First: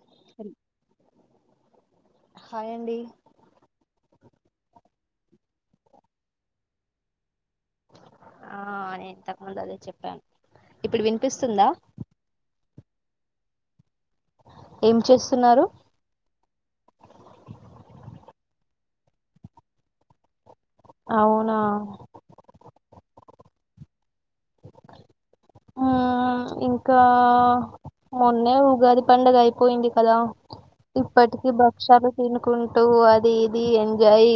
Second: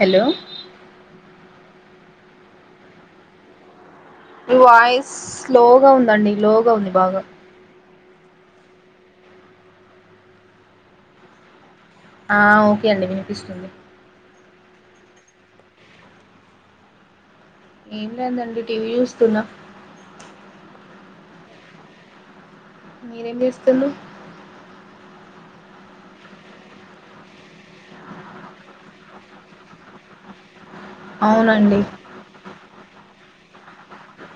Hello హల్ hi అండి మీ వాయిస్ స్లోగా ఉందండి లోగా ఉంది బాగా ఆ నేను ఇంతకుముందు అదే చెప్పాను ఇప్పుడు వినిపిస్తుందా ఆ ఓకే అండి వినిపిస్తుంది ఏం చేస్తున్నారు ఏం లేదండి టీవీ చూస్తున్నా అవునా మీరెం చేస్తుండ్రు ఆ ఆ ఆ ఇంకా మొన్నే ఉగాది పండుగ అయిపోయింది కదా ఇప్పటికి అవునండి భక్షలు తినుకుంటూ అది అది ఇది ఎంజాయ్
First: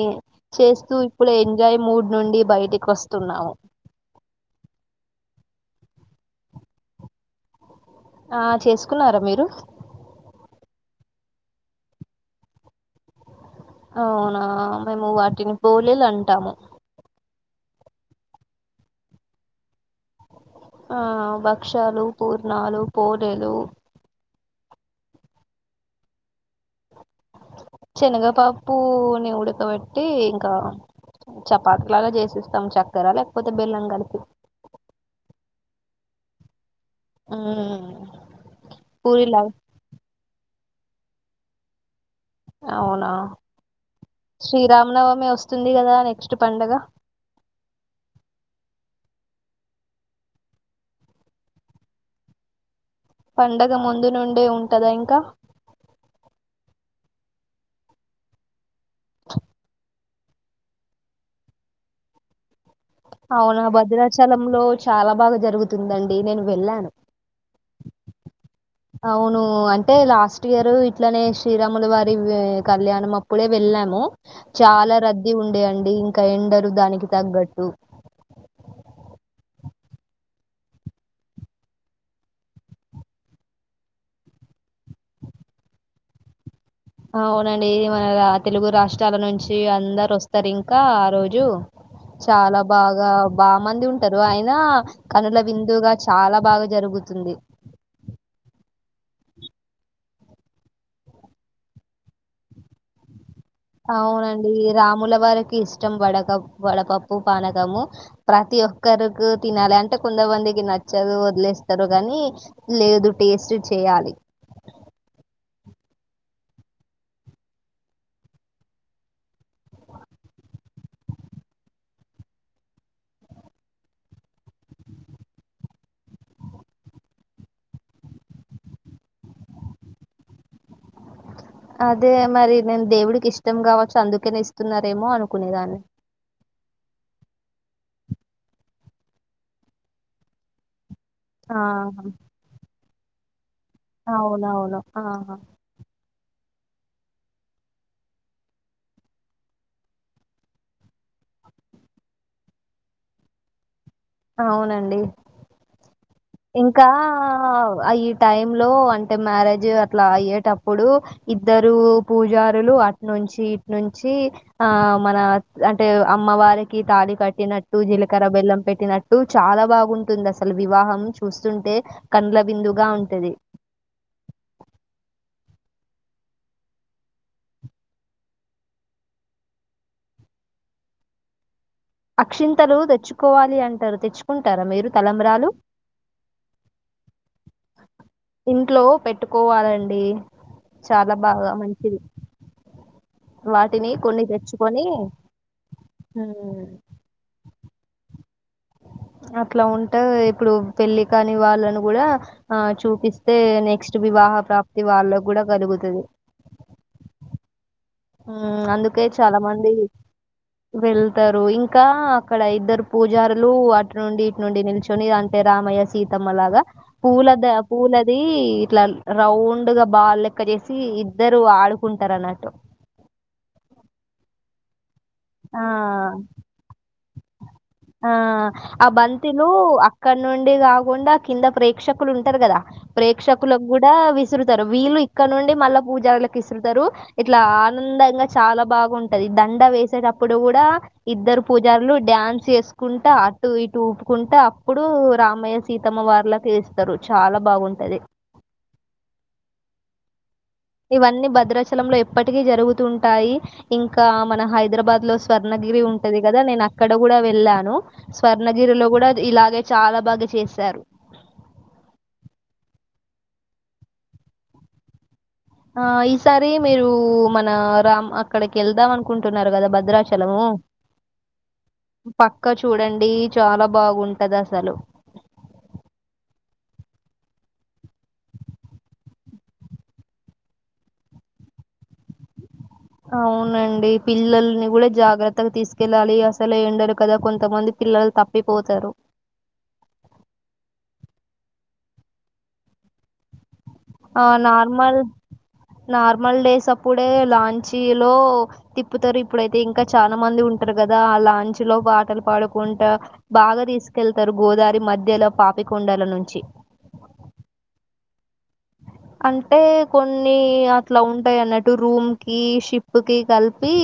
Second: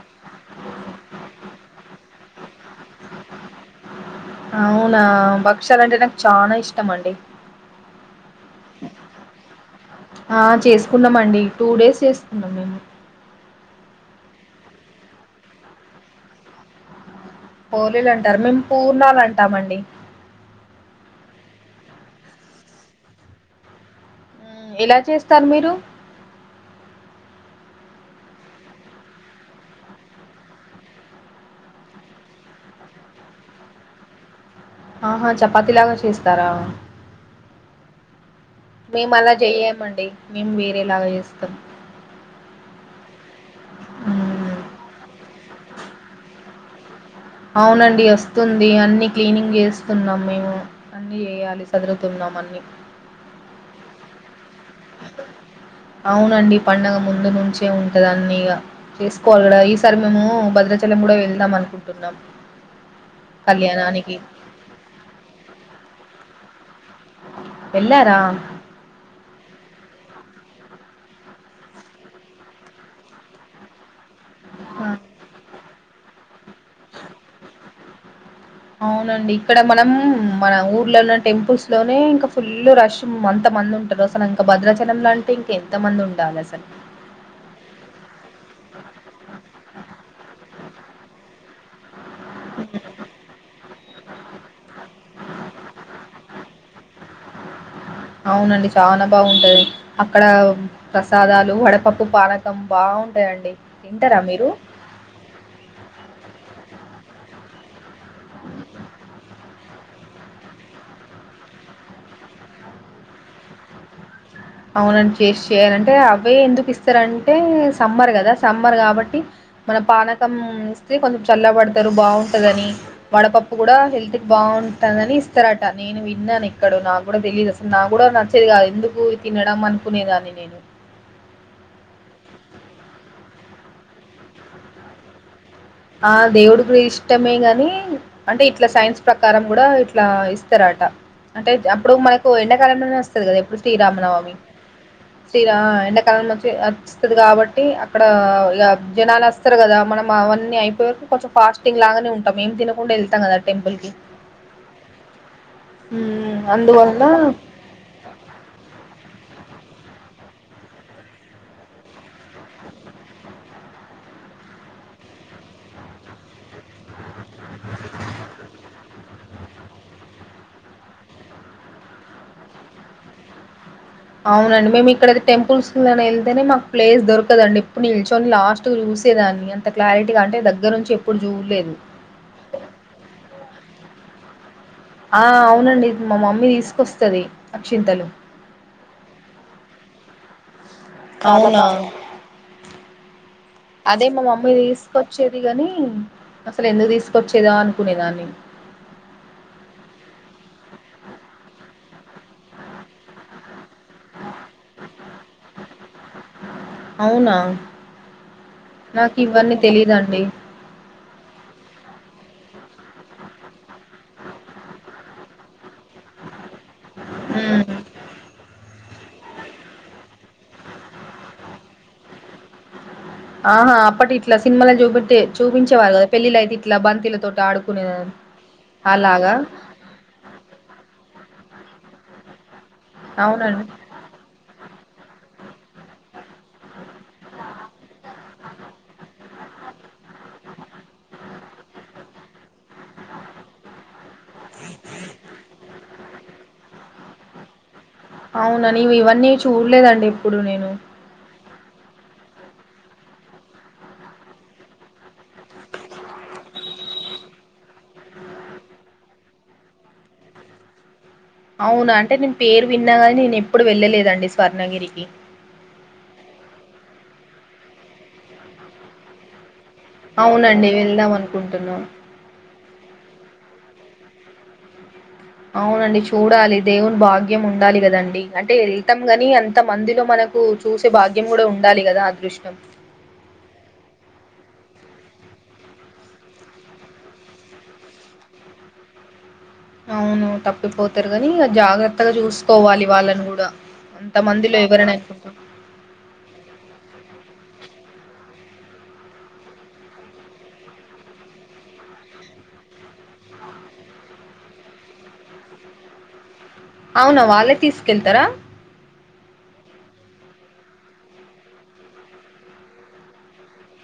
చేస్తూ ఇప్పుడు ఎంజాయ్ మూడ్ నుండి బయటికి వస్తున్నాము [inaudible] అవునా భక్షాలు అంటే నాకు చానా ఇష్టం అండి ఆ చేసుకున్నారా మీరు ఆ చేసుకున్నామండి టూ డేస్ చేసుకున్నాం మేము అవునా మేము వాటిని పోలేలు అంటాము పోలేలు అంటారు మేము పూర్ణాలు అంటామండి ఆ భక్షాలు పూర్ణాలు పోలేెలు ఎలా చేస్తారు మీరు శనగపప్పుని ఉడకబెట్టి ఇంకా చపాతి లాగా చేసిస్తాం చక్కెర లేకపోతే బెల్లం కలిపి ఆహా చపాతి లాగా చేస్తారా హుమ్ మేము అలా చేయమండి మేము వేరేలాగా చేస్తాం అవునా మ్, శ్రీరామనవమి వస్తుంది కదా నెక్స్ట్ పండుగ అవునండి వస్తుంది అన్ని క్లీనింగ్ చేస్తున్నాం మేము అన్ని చేయాలి సదురూతున్నాం అన్నీ పండగ ముందు నుండే ఉంటదా ఇంకా అవునండి పండగ ముందు నుంచే ఉంటది అన్ని ఇగ చేసుకోవాలి కద ఈ సర్ సారీ మాత్రము భద్రాచలం కూడా వెళ్దాం అనుకుంటున్నాం అవునా కళ్యాణానికి. భద్రాచల లో చాలా బాగా జరుగుతుందండి నేను వెళ్ళాను వెళ్లారా అవును అంటే లాస్ట్ ఇయరు ఇట్లనే శ్రీరాములు వారి కళ్యాణం అప్పుడే వెళ్ళాము ఆ! చాలా రద్దీ ఉండే అండి ఇంకా ఎండలు దానికి తగ్గట్టు అవునండి ఇక్కడ మనం మన ఊర్లో ఉన్న టెంపుల్స్ లోనే ఇంకా ఫుల్ రష్ అంత మంది ఉంటారు అసలు ఇంకా భద్రచలం అంటే ఇంక ఎంత మంది ఉండాలి అసలు అవునండి మన తెలుగు రాష్ట్రాల నుంచి అందరు వస్తారు ఇంకా ఆ రోజు చాలా బాగా బా మంది ఉంటారు అయిన కనుల విందుగా ఆ చాలా బాగా జరుగుతుంది ంది అవునండి చాలా బాగుంటది అక్కడ ప్రసాదాలు వడపప్పు పానకం బ బావుంటాయండి అవునండి రాముల వారికి ఇష్టం వడక వడపప్పు పప్పు పానకము ప్రతి ఒక్కరికి తినాలి అంటే కొంతమందికి నచ్చదు వదిలేస్తారు కాగానీ నీ లేదు టేస్ట్ చేయాలి అవునండి చేసి చెయాలంటే అవే ఎందుకు ఇస్తారంటే సమ్మర్ కదా సమ్మర్ కాబట్టి మన పానకం ఇస్తే కొంచెం చల్ల పడతారు బాగుంటది అని వడపప్పు కూడా హెల్త్ కి బాగు బాగుంటందని ఇస్తారట నేను విన్నాను ఇక్కడ నాకు కూడా తెలియదు అసలు నాకు కూడా నచ్చేది కాదు ఎందుకు తినడం అనుకునేదాన్ని నేను అదే మరి నేను దేవుడికి ఇష్టం గావచ్చు. అందుకేనే ఇస్తున్నారేమో అనుక్ ఆ దేవుడు గూడా ఇష్టమే గాని అంటే. ఇట్లా సైన్స్ ప్రకారం గూడా ఇట్లా ఇస్తారట. అంటే అప్పుడు ఆహా మనకు ఎండాకాలంలోనే వస్తది కదా. ఎప్పుడు శ్రీరామనవమి అవునవును ఆహా శ్రీరా ఎండాకాలంలో చ్ చ్తది కాబట్టి. అక్కడ ఇగ జనాలు వస్తారు గదా. మనం అ అన్ని అయిపోయ్ వరకు కొంచం ఫాస్టింగ్ లాగానే ఉంటాం. ఏం తినకుండా వెళ్తా కాద టెంపుల్ కి అవునండి మ్మ్ ఇంకా అందువల్ల అయి ఈ టైం లో అంటే. మ్యారేజ్ జు అట్లా అయ్యేటప్పుడు. ఇద్దరు పూజారులు అట్నుంచి ఇట్నుంచి. ఆ మన అంటే. అమ్మవారికి తాళి కట్టినట్టు. జీలకర్ర, బెల్లం పెట్టినట్ చాలా బాగుంటుంది. అసలు వివాహం చూస్తుంటే కండ్ల విందుగా ఉంటది. అవునండి మేము ఇక్కడయితే టెంపుల్స్ వెళ్తేనే. మాకు ప్లేస్ దొరకదండి. ఎప్పుడు నిల్చొని లాస్ట్ కు చూస్ చూసేదాన్ని అంత క్లారిటీగా అంటే. దగ్గర నుంచి ఎప్పుడు చూడ్లేదు. తరు తెచ్చుకుంట్ ఆ అవునండి మా మమ్మీ తీసుకొస్తది. అక్షింతలు ఇంట్లో పెట్టుకోవాలండి. చాలా బాగా మంచిది. వాటిని అదే మా కొన్ని మమ్మీ తెచ్చుకొని తీసుకొచ్చేది గాని. హ్మ్ అసలు ఎందుకు తీసుకొచ్చేదా అనుకునే దన్ న్నీ అట్లా ఉంటది. ఇప్పుడు పెళ్లి కాని వాళ్ళని గూడా ఆ చూపిస్తే నెక్ క్స్ట్ వివాహ ప్రాప్తి వాళ్ళ గూడా కలుగుతది. అవునా ఉమ్ అందుకే నాకు చాలా ఇవన్నీ మంది తెలీదండి వెళ్తారు. ఇంకా అక్కడ ఇద్దరు పూజారులు అటు నుండి, ఇటు నుండి. నిల్చొని అంటే రామయ్య, సీతమ్మ లాగ. పూలద హ్మ్ పూలది ఇట్లా రౌండ్గా బాల్ లెక్క చేసి. ఇద్దరు ఆడుకుంటారు అన్నట్టు. ఆహా అప్పటి ఇట్లా సినిమాలో చూపట్టే చూపించేవారు ఆ కదా. పెళ్ళిళ్లయితే ఇట్లా బంతిలతో ఆడుకున్ ఆ ఆ బంతిలు, అక్కడ నుండి గాకుండా ఆ కిందక్ ప్రేక్షకులు ఉంటారు గాదా. అవునండి ప్రేక్షకులకు గూడా విసురుతర్. వీళ్ళు ఇక్కడ నుండి. మళ్ళా పూజలకు ఇసురుతారు ఇట్లా ఆనందంగా చాలా బాగుంటది. దన్ డా వేసేటప్పుడు గూడా. ఇద్దరు పూజారులు డ్యాన్స్ చేస్ సుకుంటా. అటు ఇటు ఊపుకుంటా, అప్పుడు రామయ్య, సీతమ్మ వార్లాకు ఏస్తారు. చాలా బాగుంటది. అవునా నీవు ఇవన్నీ చూడ్లేదండి. ఇవన్నీ భద్రచల్ లంలో ఎప్పటికీ జరుగుతుంటాయి. ఇంకా మన హైదరాబాద్ లో స్వర్ణగిరి ఉంటది కదా. నేనక్ ఇక్కడ గూడా వెళ్ళాను. స్వర్ణగిరిలో కూడా ఇలాగే చాలా బాగా చేశారు. అవునా అంటే నేను పేరు విన్నాగాని నేను ఎప్పుడు వెళ్ళలేదండి. స్వర్ణగిరికి ఆ ఈసారి మీరు మన రామ్ అక్కడికి వెళ్దాం. అనుకుంటున్నారు కదా భద్ ద్రాచలం అవునండి వెళ్దాం అనుకుంటున్నాం పక్కచూ చూడండి చాలా బాగుంటది. అసలు అవునండి చూడాలి దేవుని భాగ్యం ఉండాలి కదండి. అంటే ఏల్తం గాని అంత మందిలో మన నాకు చూసే భాగ్యం గూడా ఉండాలి కదా. అదృష్టం అవునండి పిల్లల్ని కూడా జాగ్రత్తగా తీసుకెళ్ళాలి. అసలే ఏండలు కదా కొంతమంది. పి ల్లలు తప్పిపోతారు. అవును తప్పిపోతారు కానీ. ఇగ జాగ్రత్తగా చూసుకోవాలి వాళ్ళని గూడా. అంత ఆ మందిలో ఎవరైనా నార్మల్ ఎట్లుంటరు. నార్మల్ డేస్ అప్పుడే లాంచీ లో తిప్పుతారు ఇప్పుడైతే ఇంకా చానా మంది ఉంటారు కదా. ఆ లాంచ్ లో పాటలు పాడుకుంటా బాగా. తీసుకెళ్తారు గోదారి మధ్యలో పాపికొండల నుంచి అవున వాళ్ళే తీసుకెళ్తారా అంటే కొన్ని అట్లా ఉంటాయి అన్నట్టు రూమ్ కి షిప్ కి కలిపి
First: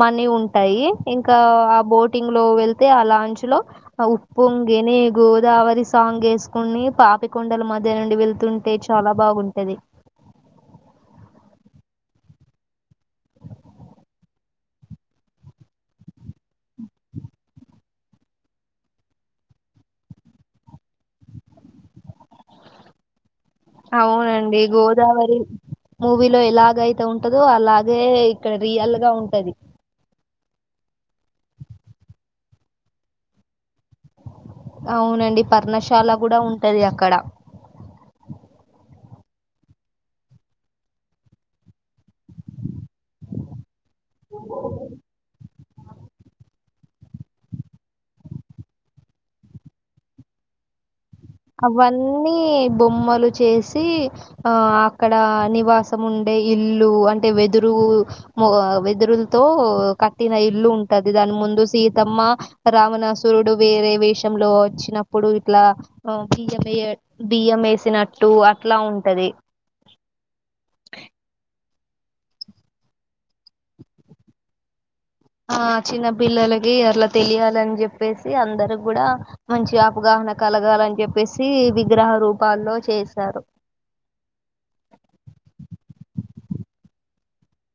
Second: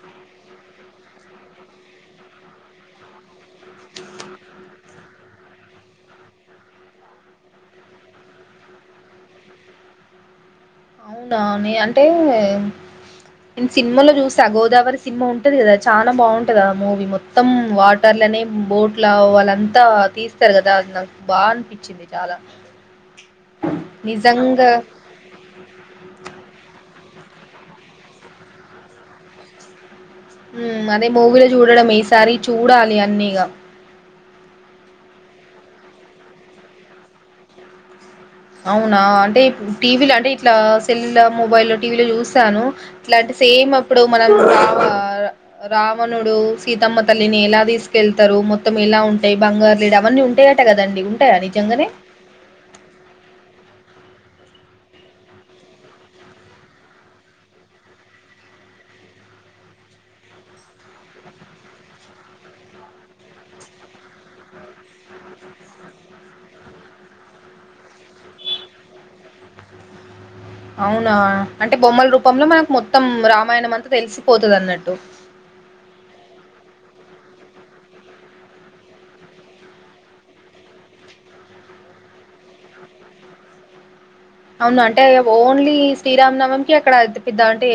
మనీ ఉంటాయి ఇంకా ఆ బోటింగ్ లో వెళ్తే ఆ లాంచ్ లో ఆ ఉప్పు ఎనీ గోదావరి సాంగ్ వేసుకుని పాపికొండల మధ్య నుండి వెళ్తుంటే చాలా బాగుంటది అవునా న అంటే నేను సినిమాలో చూసా గోదావరి సినిమా ఉంటది కదా చాలా బాగుంటది మూవీ మొత్తం వాటర్ ఇలానే బోట్ల వాళ్ళంతా తీస్తారు కదా అది నాకు బాగా అనిపించింది చాలా అవునండి నిజంగా గోదావరి మూవీలో ఎలాగైతే ఉంటదొ అలాగే ఇక్కడ రియల్ గా ఉంటది అదే మూవీలో చూడడం ఈ సారి చూడాలి అన్నీ ఇక అవునండి పర్ణశాల కూడా ఉంటది అక్కడ అవునా అంటే టీవీలు అంటే ఇట్లా సెల్ లో మొబైల్ టీవీలో చూస్తాను ఇట్లాంటి సేమ్ అప్పుడు మనం రావ రావణుడు సీతమ్మ తల్లిని ఎలా తీసుకెళ్తారు మొత్తం ఎలా ఉంటాయి బంగారులేడీ అవన్నీ ఉంటాయట కదండి ఉంటాయా నిజంగానే అవన్నీ బొమ్మలు చేసి ఆ అక్కడ నివాసం ఉండే ఇల్లు అంటే వెదురు వెదురులతో కట్టిన ఇల్లు ఉంటది దాని ముందు సీతమ్మ రావణాసురు సురుడు వేరే వేషంలో వచ్చినప్పుడు ఇట్లా బియ్యం బియ్యం వేసినట్టు అట్లా ఉంటది అవునా అంటే బొమ్మల రూపంలో మనకు మొత్తం రామాయణం అంతా తెలిసిపోతుంది అన్నట్టు ఆ చిన్న పిల్లలకి అట్లా తెలియాలని చెప్పేసి అందరు కూడా మంచి ఆపగా న కలగాలని చెప్పేసి విగ్రహ రూపాల్లో చేశారు అవును అంటే ఓన్లీ శ్రీరాంనమంకి అక్కడపిద్దా అంటే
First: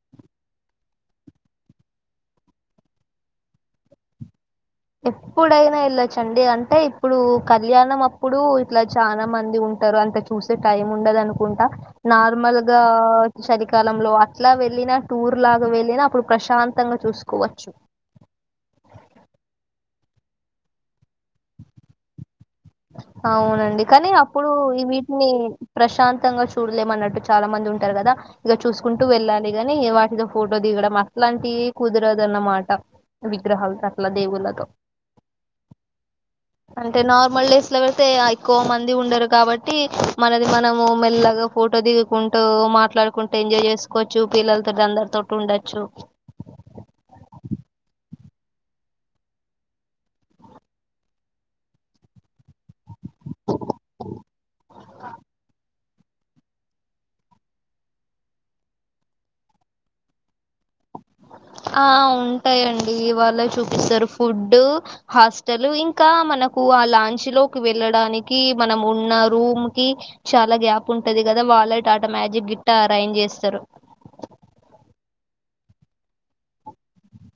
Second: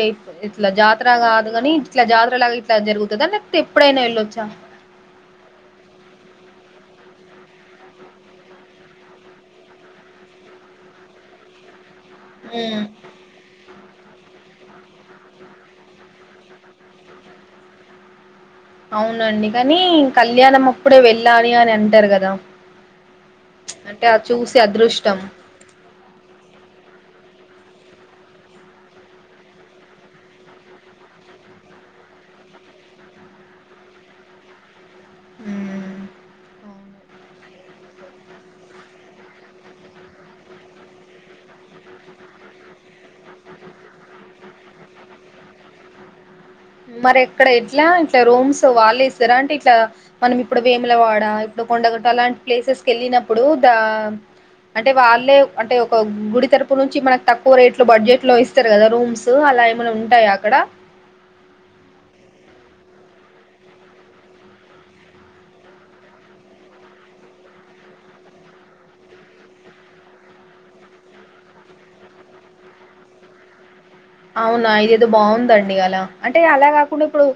ఇట్లా జాతర కాదు కానీ ఇట్లా జాతర లాగా ఇట్లా జరుగుతుంది లేకపోతే ఎప్పుడైనా వెళ్ళొచ్చా ఎప్పుడైనా వెళ్ళొచ్చండి అంటే ఇప్పుడు కళ్యాణం అప్పుడు ఇట్లా చాలా మంది ఉంటు టారు అంతా చూసే టైమ్ ఉండదు అనుకుంటా నార్మల్ గా కాలంలో అట్లా వెళ్ళిన టూర్ లాగా వెళ్ళిన అప్పుడు ప్రశాంతంగా చూసుకోవచ్చు అవునండి కానీ కళ్యాణం అప్పుడే వెళ్ళాలి అని అంటారు కదా అ అవునండి అంటే కానీ అది అప్పుడు చూసి ఈ అదృష్టం వీటిని ప్రశాంతంగా చూడలేమ అన్నట్టు చాలా మంది ఉంటు టారు కదా ఇక చూసుకుంటూ వెళ్ళాలి ని వాటితో ఫోటో దిగడం అట్లాంటి కుదరదు అన్నమాట విగ్రహాలు సకల దేవుళ్ళగా మ్మ్. అంటే అవును నార్మల్ డ అట్లు పెడితే ఎక్కువ మంది ఉండరు కాబట్టి మనది మనము మెల్లగా ఫోటో దిగుకుంటూ మాట్లాడుకుంటే ఎంజాయ్ చేసుకోవచ్చు పిల్లలతో అందరితో ఉండొచ్చు మరి ఎక్కడ ఇట్లా ఇట్లా రూమ్స్ వాళ్ళు ఇస్తారా అంటే ఇట్లా మనం ఇప్పుడు వేముల వాడా ఇప్పుడు పండగ అలాంటి ప్లేసెస్కి వెళ్ళినప్పుడు ద అంటే వాళ్ళే అంటే ఒక గుడి తరపు నుంచి మనకు తక్కువ రేట్ లో బడ్జెట్ లో ఇస్తారు కదా రూమ్స్ అట్లా ఏమైనా ఉంటాయా అక్కడ ఆ ఉంటాయంండి వాళ చూపిస్తారు ఫుడ్ హాస్టల్ ఇంకా మన కూ ఆల్ల లాంచ్ లోకి వెళ్ళడానికి మనం ఉన్న రూమ్ కి చాల గ్యాప్ ఉంటది గదా వాలె టటా మ్యాజిక్ గిట్ట అరేంజ్ జెస్తారు అవునా ఇదిదో బాగుందండి అలా అంటే అలా కాకుండా ఇప్పుడు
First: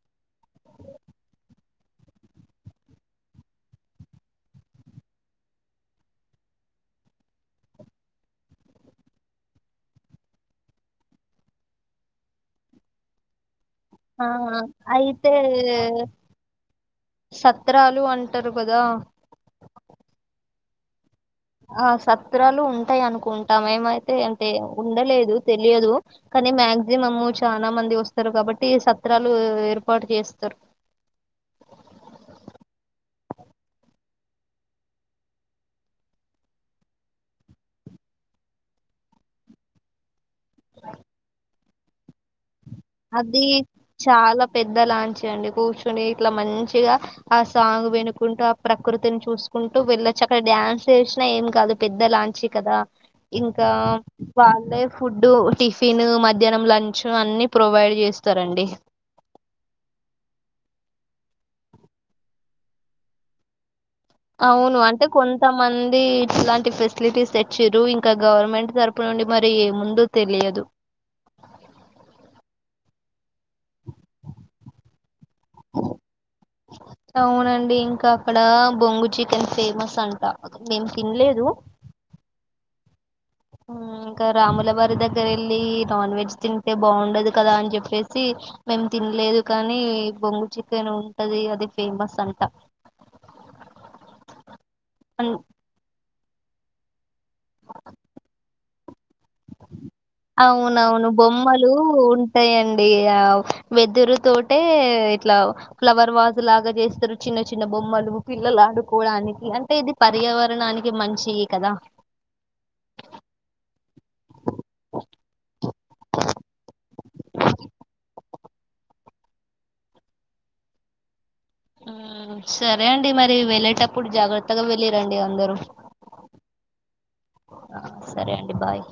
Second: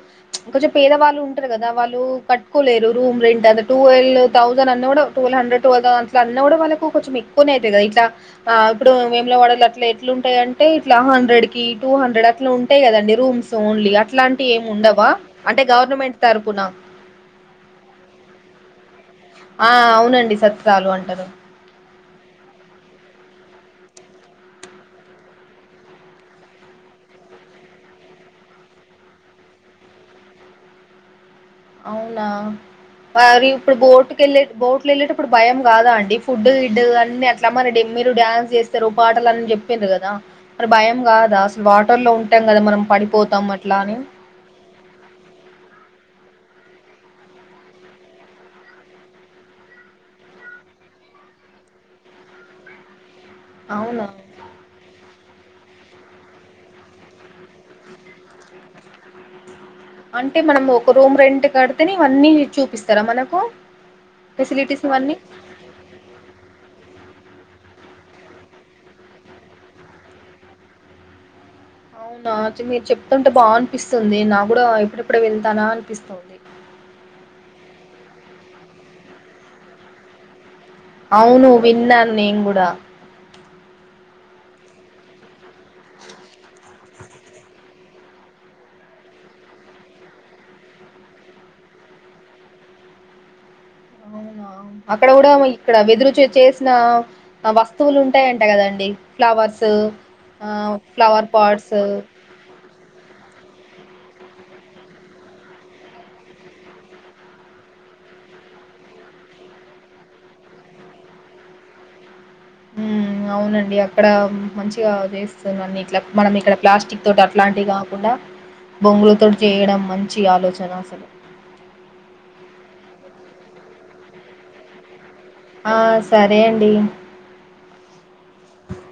కొంచెం పేదవాళ్ళు ఉంటరు గదా వాళ్ళు కట్టుకోలేరు రూమ్ రెంట్ అదా టువెల్ థౌసండ్ అన్నోడు కూడా టువల్ హండ్రెడ్ టువెల్ థౌసండ్అన్నోడు అట్లా కూ కొంచెం ఎక్కువనే అయితగదా ఇట్లఆ ఇప్పుడు వేము లవాడ అట్లే ఎట్ల ఉంటయి అంటే ఇట్ల హండ్రెడ్ కీ టూ హండ్రెడ్ అట్ల ఉంటయి గదండి రూమ్స్ ఓన్లీ ఆ అట్లాంటివి ఏమి ఉండవా అయితే అంటే గవర్నమెంట్ తరపున సత్రాలు అంటరు గదా ఆ అవునండి సత్రాాలు అంటరు ఆ సత్రాలు ఉంటయి అనుకుంటాం ఏమైతే అంటే ఉండలేదు తెలియదు నీ మ్యాక్సిమమ్ చాలా మంది వస్తరు గాబట్టి సత్రాలు ఏర్పాటు జేస్తరు [inaudible] అవునా మరి ఇప్పుడు బోటుకి ఎల్లె బోట్లు ఎళ్ళేటప్పుడు భయం గాదా అండి ఫుడ్ గిడ్ అన్ని అట్లా మన డెమ్ మీరు డ్యాన్స్ జేస్తరు పాటలు అని జెప్పిరు గదా మరి భయం గాదా అసలు వాటర్ లో ఉంటే అది చాలా పెద్ద లాంచ్ అండి కూర్చుని ఇట్ల మంచిగ ఆ సాంగ్ వినుకుంటూ ఆ ప్రకృతిని చూసుకుంటూ వెళ్ళొచ్చు అక్కడ డ్యాన్స్ చేసి అట్ల ఏం కాదు పెద్ద లాంచీ కదా ఇంకా అవునా వాళ్ళే ఫుడ్డు టిఫిన్ మధ్యాహ్నం లంచ్ అన్ని ప్రొవైడ్ చేస్తారండి అంటే మనం ఒక రూమ్ రెంట్ కడితేనే ఇవన్నీ చూపిస్తరా మనకు అవును ఫెసిలిటీస్ అంటే ఇవన్నీ కొంతమంది ఇట్లాంటి ఫెసిలిటీస్ తెచ్చిర్రు ఇంకా గవర్నమెంట్ తరపు నుండి మరి ఏ ముందు తెలియదు అవునా చి మీరు చెప్తు తుంటే బాగ అనిపిస్తుంది నాగూడా ఎప్పుడెప్పుడు వెళ్తానా అనిపిస్తుంది అక్కడా బొంగు చికెన్ ఫేమస్ అంట మేము తినలేదు అవును విన్నాను నేను గూడ ఉమ్ ఇంక రాములవారి దగ్గర ఎళ్ళి నాన్ వెజ్ తింటే బాగుండదు కదా అని జెప్పేసి మేం తినలేదు కానీ బొంగు చికెన్ ఉంటది అది ఫేమస్ అంట [inaudible] అవునా అక్కడ గూడా అన్- ఇక్కడ వెదురుచే చేసిన వస్తువులు ఉంటాయంట కదండి ఫ్లవర్స్ ఆ అవునవును ఫ్లవర్ బొమ్మలూ పాట్స్ ఉంటయండి ఆ వెదురు తోటే ఇట్ల ఫ్లవర్ వాజు లాగా జేస్తరు చిన్న చిన్న బొమ్మలు పిల్లలు ఆడుకోవడా అంటే ఇది పర్యావరణానికి మంచియి కదా ఉమ్ అవునండి అ ఇక్కడ మంచిగా జేస్తున్నా అన్నిట్లా మనం ఇక్కడ ప్లాస్టిక్ తోటి అట్లాంటియి గాకుండా బొంగులతో చేయడం మంచి ఆలోచన అసలు ఆ సరే అండి మరి వెళ్ళేటప్పుడు జాగ్రత్తగ వెళ్ళి అండి అందరు ఆ సరే అండి సరే అండి బాయ్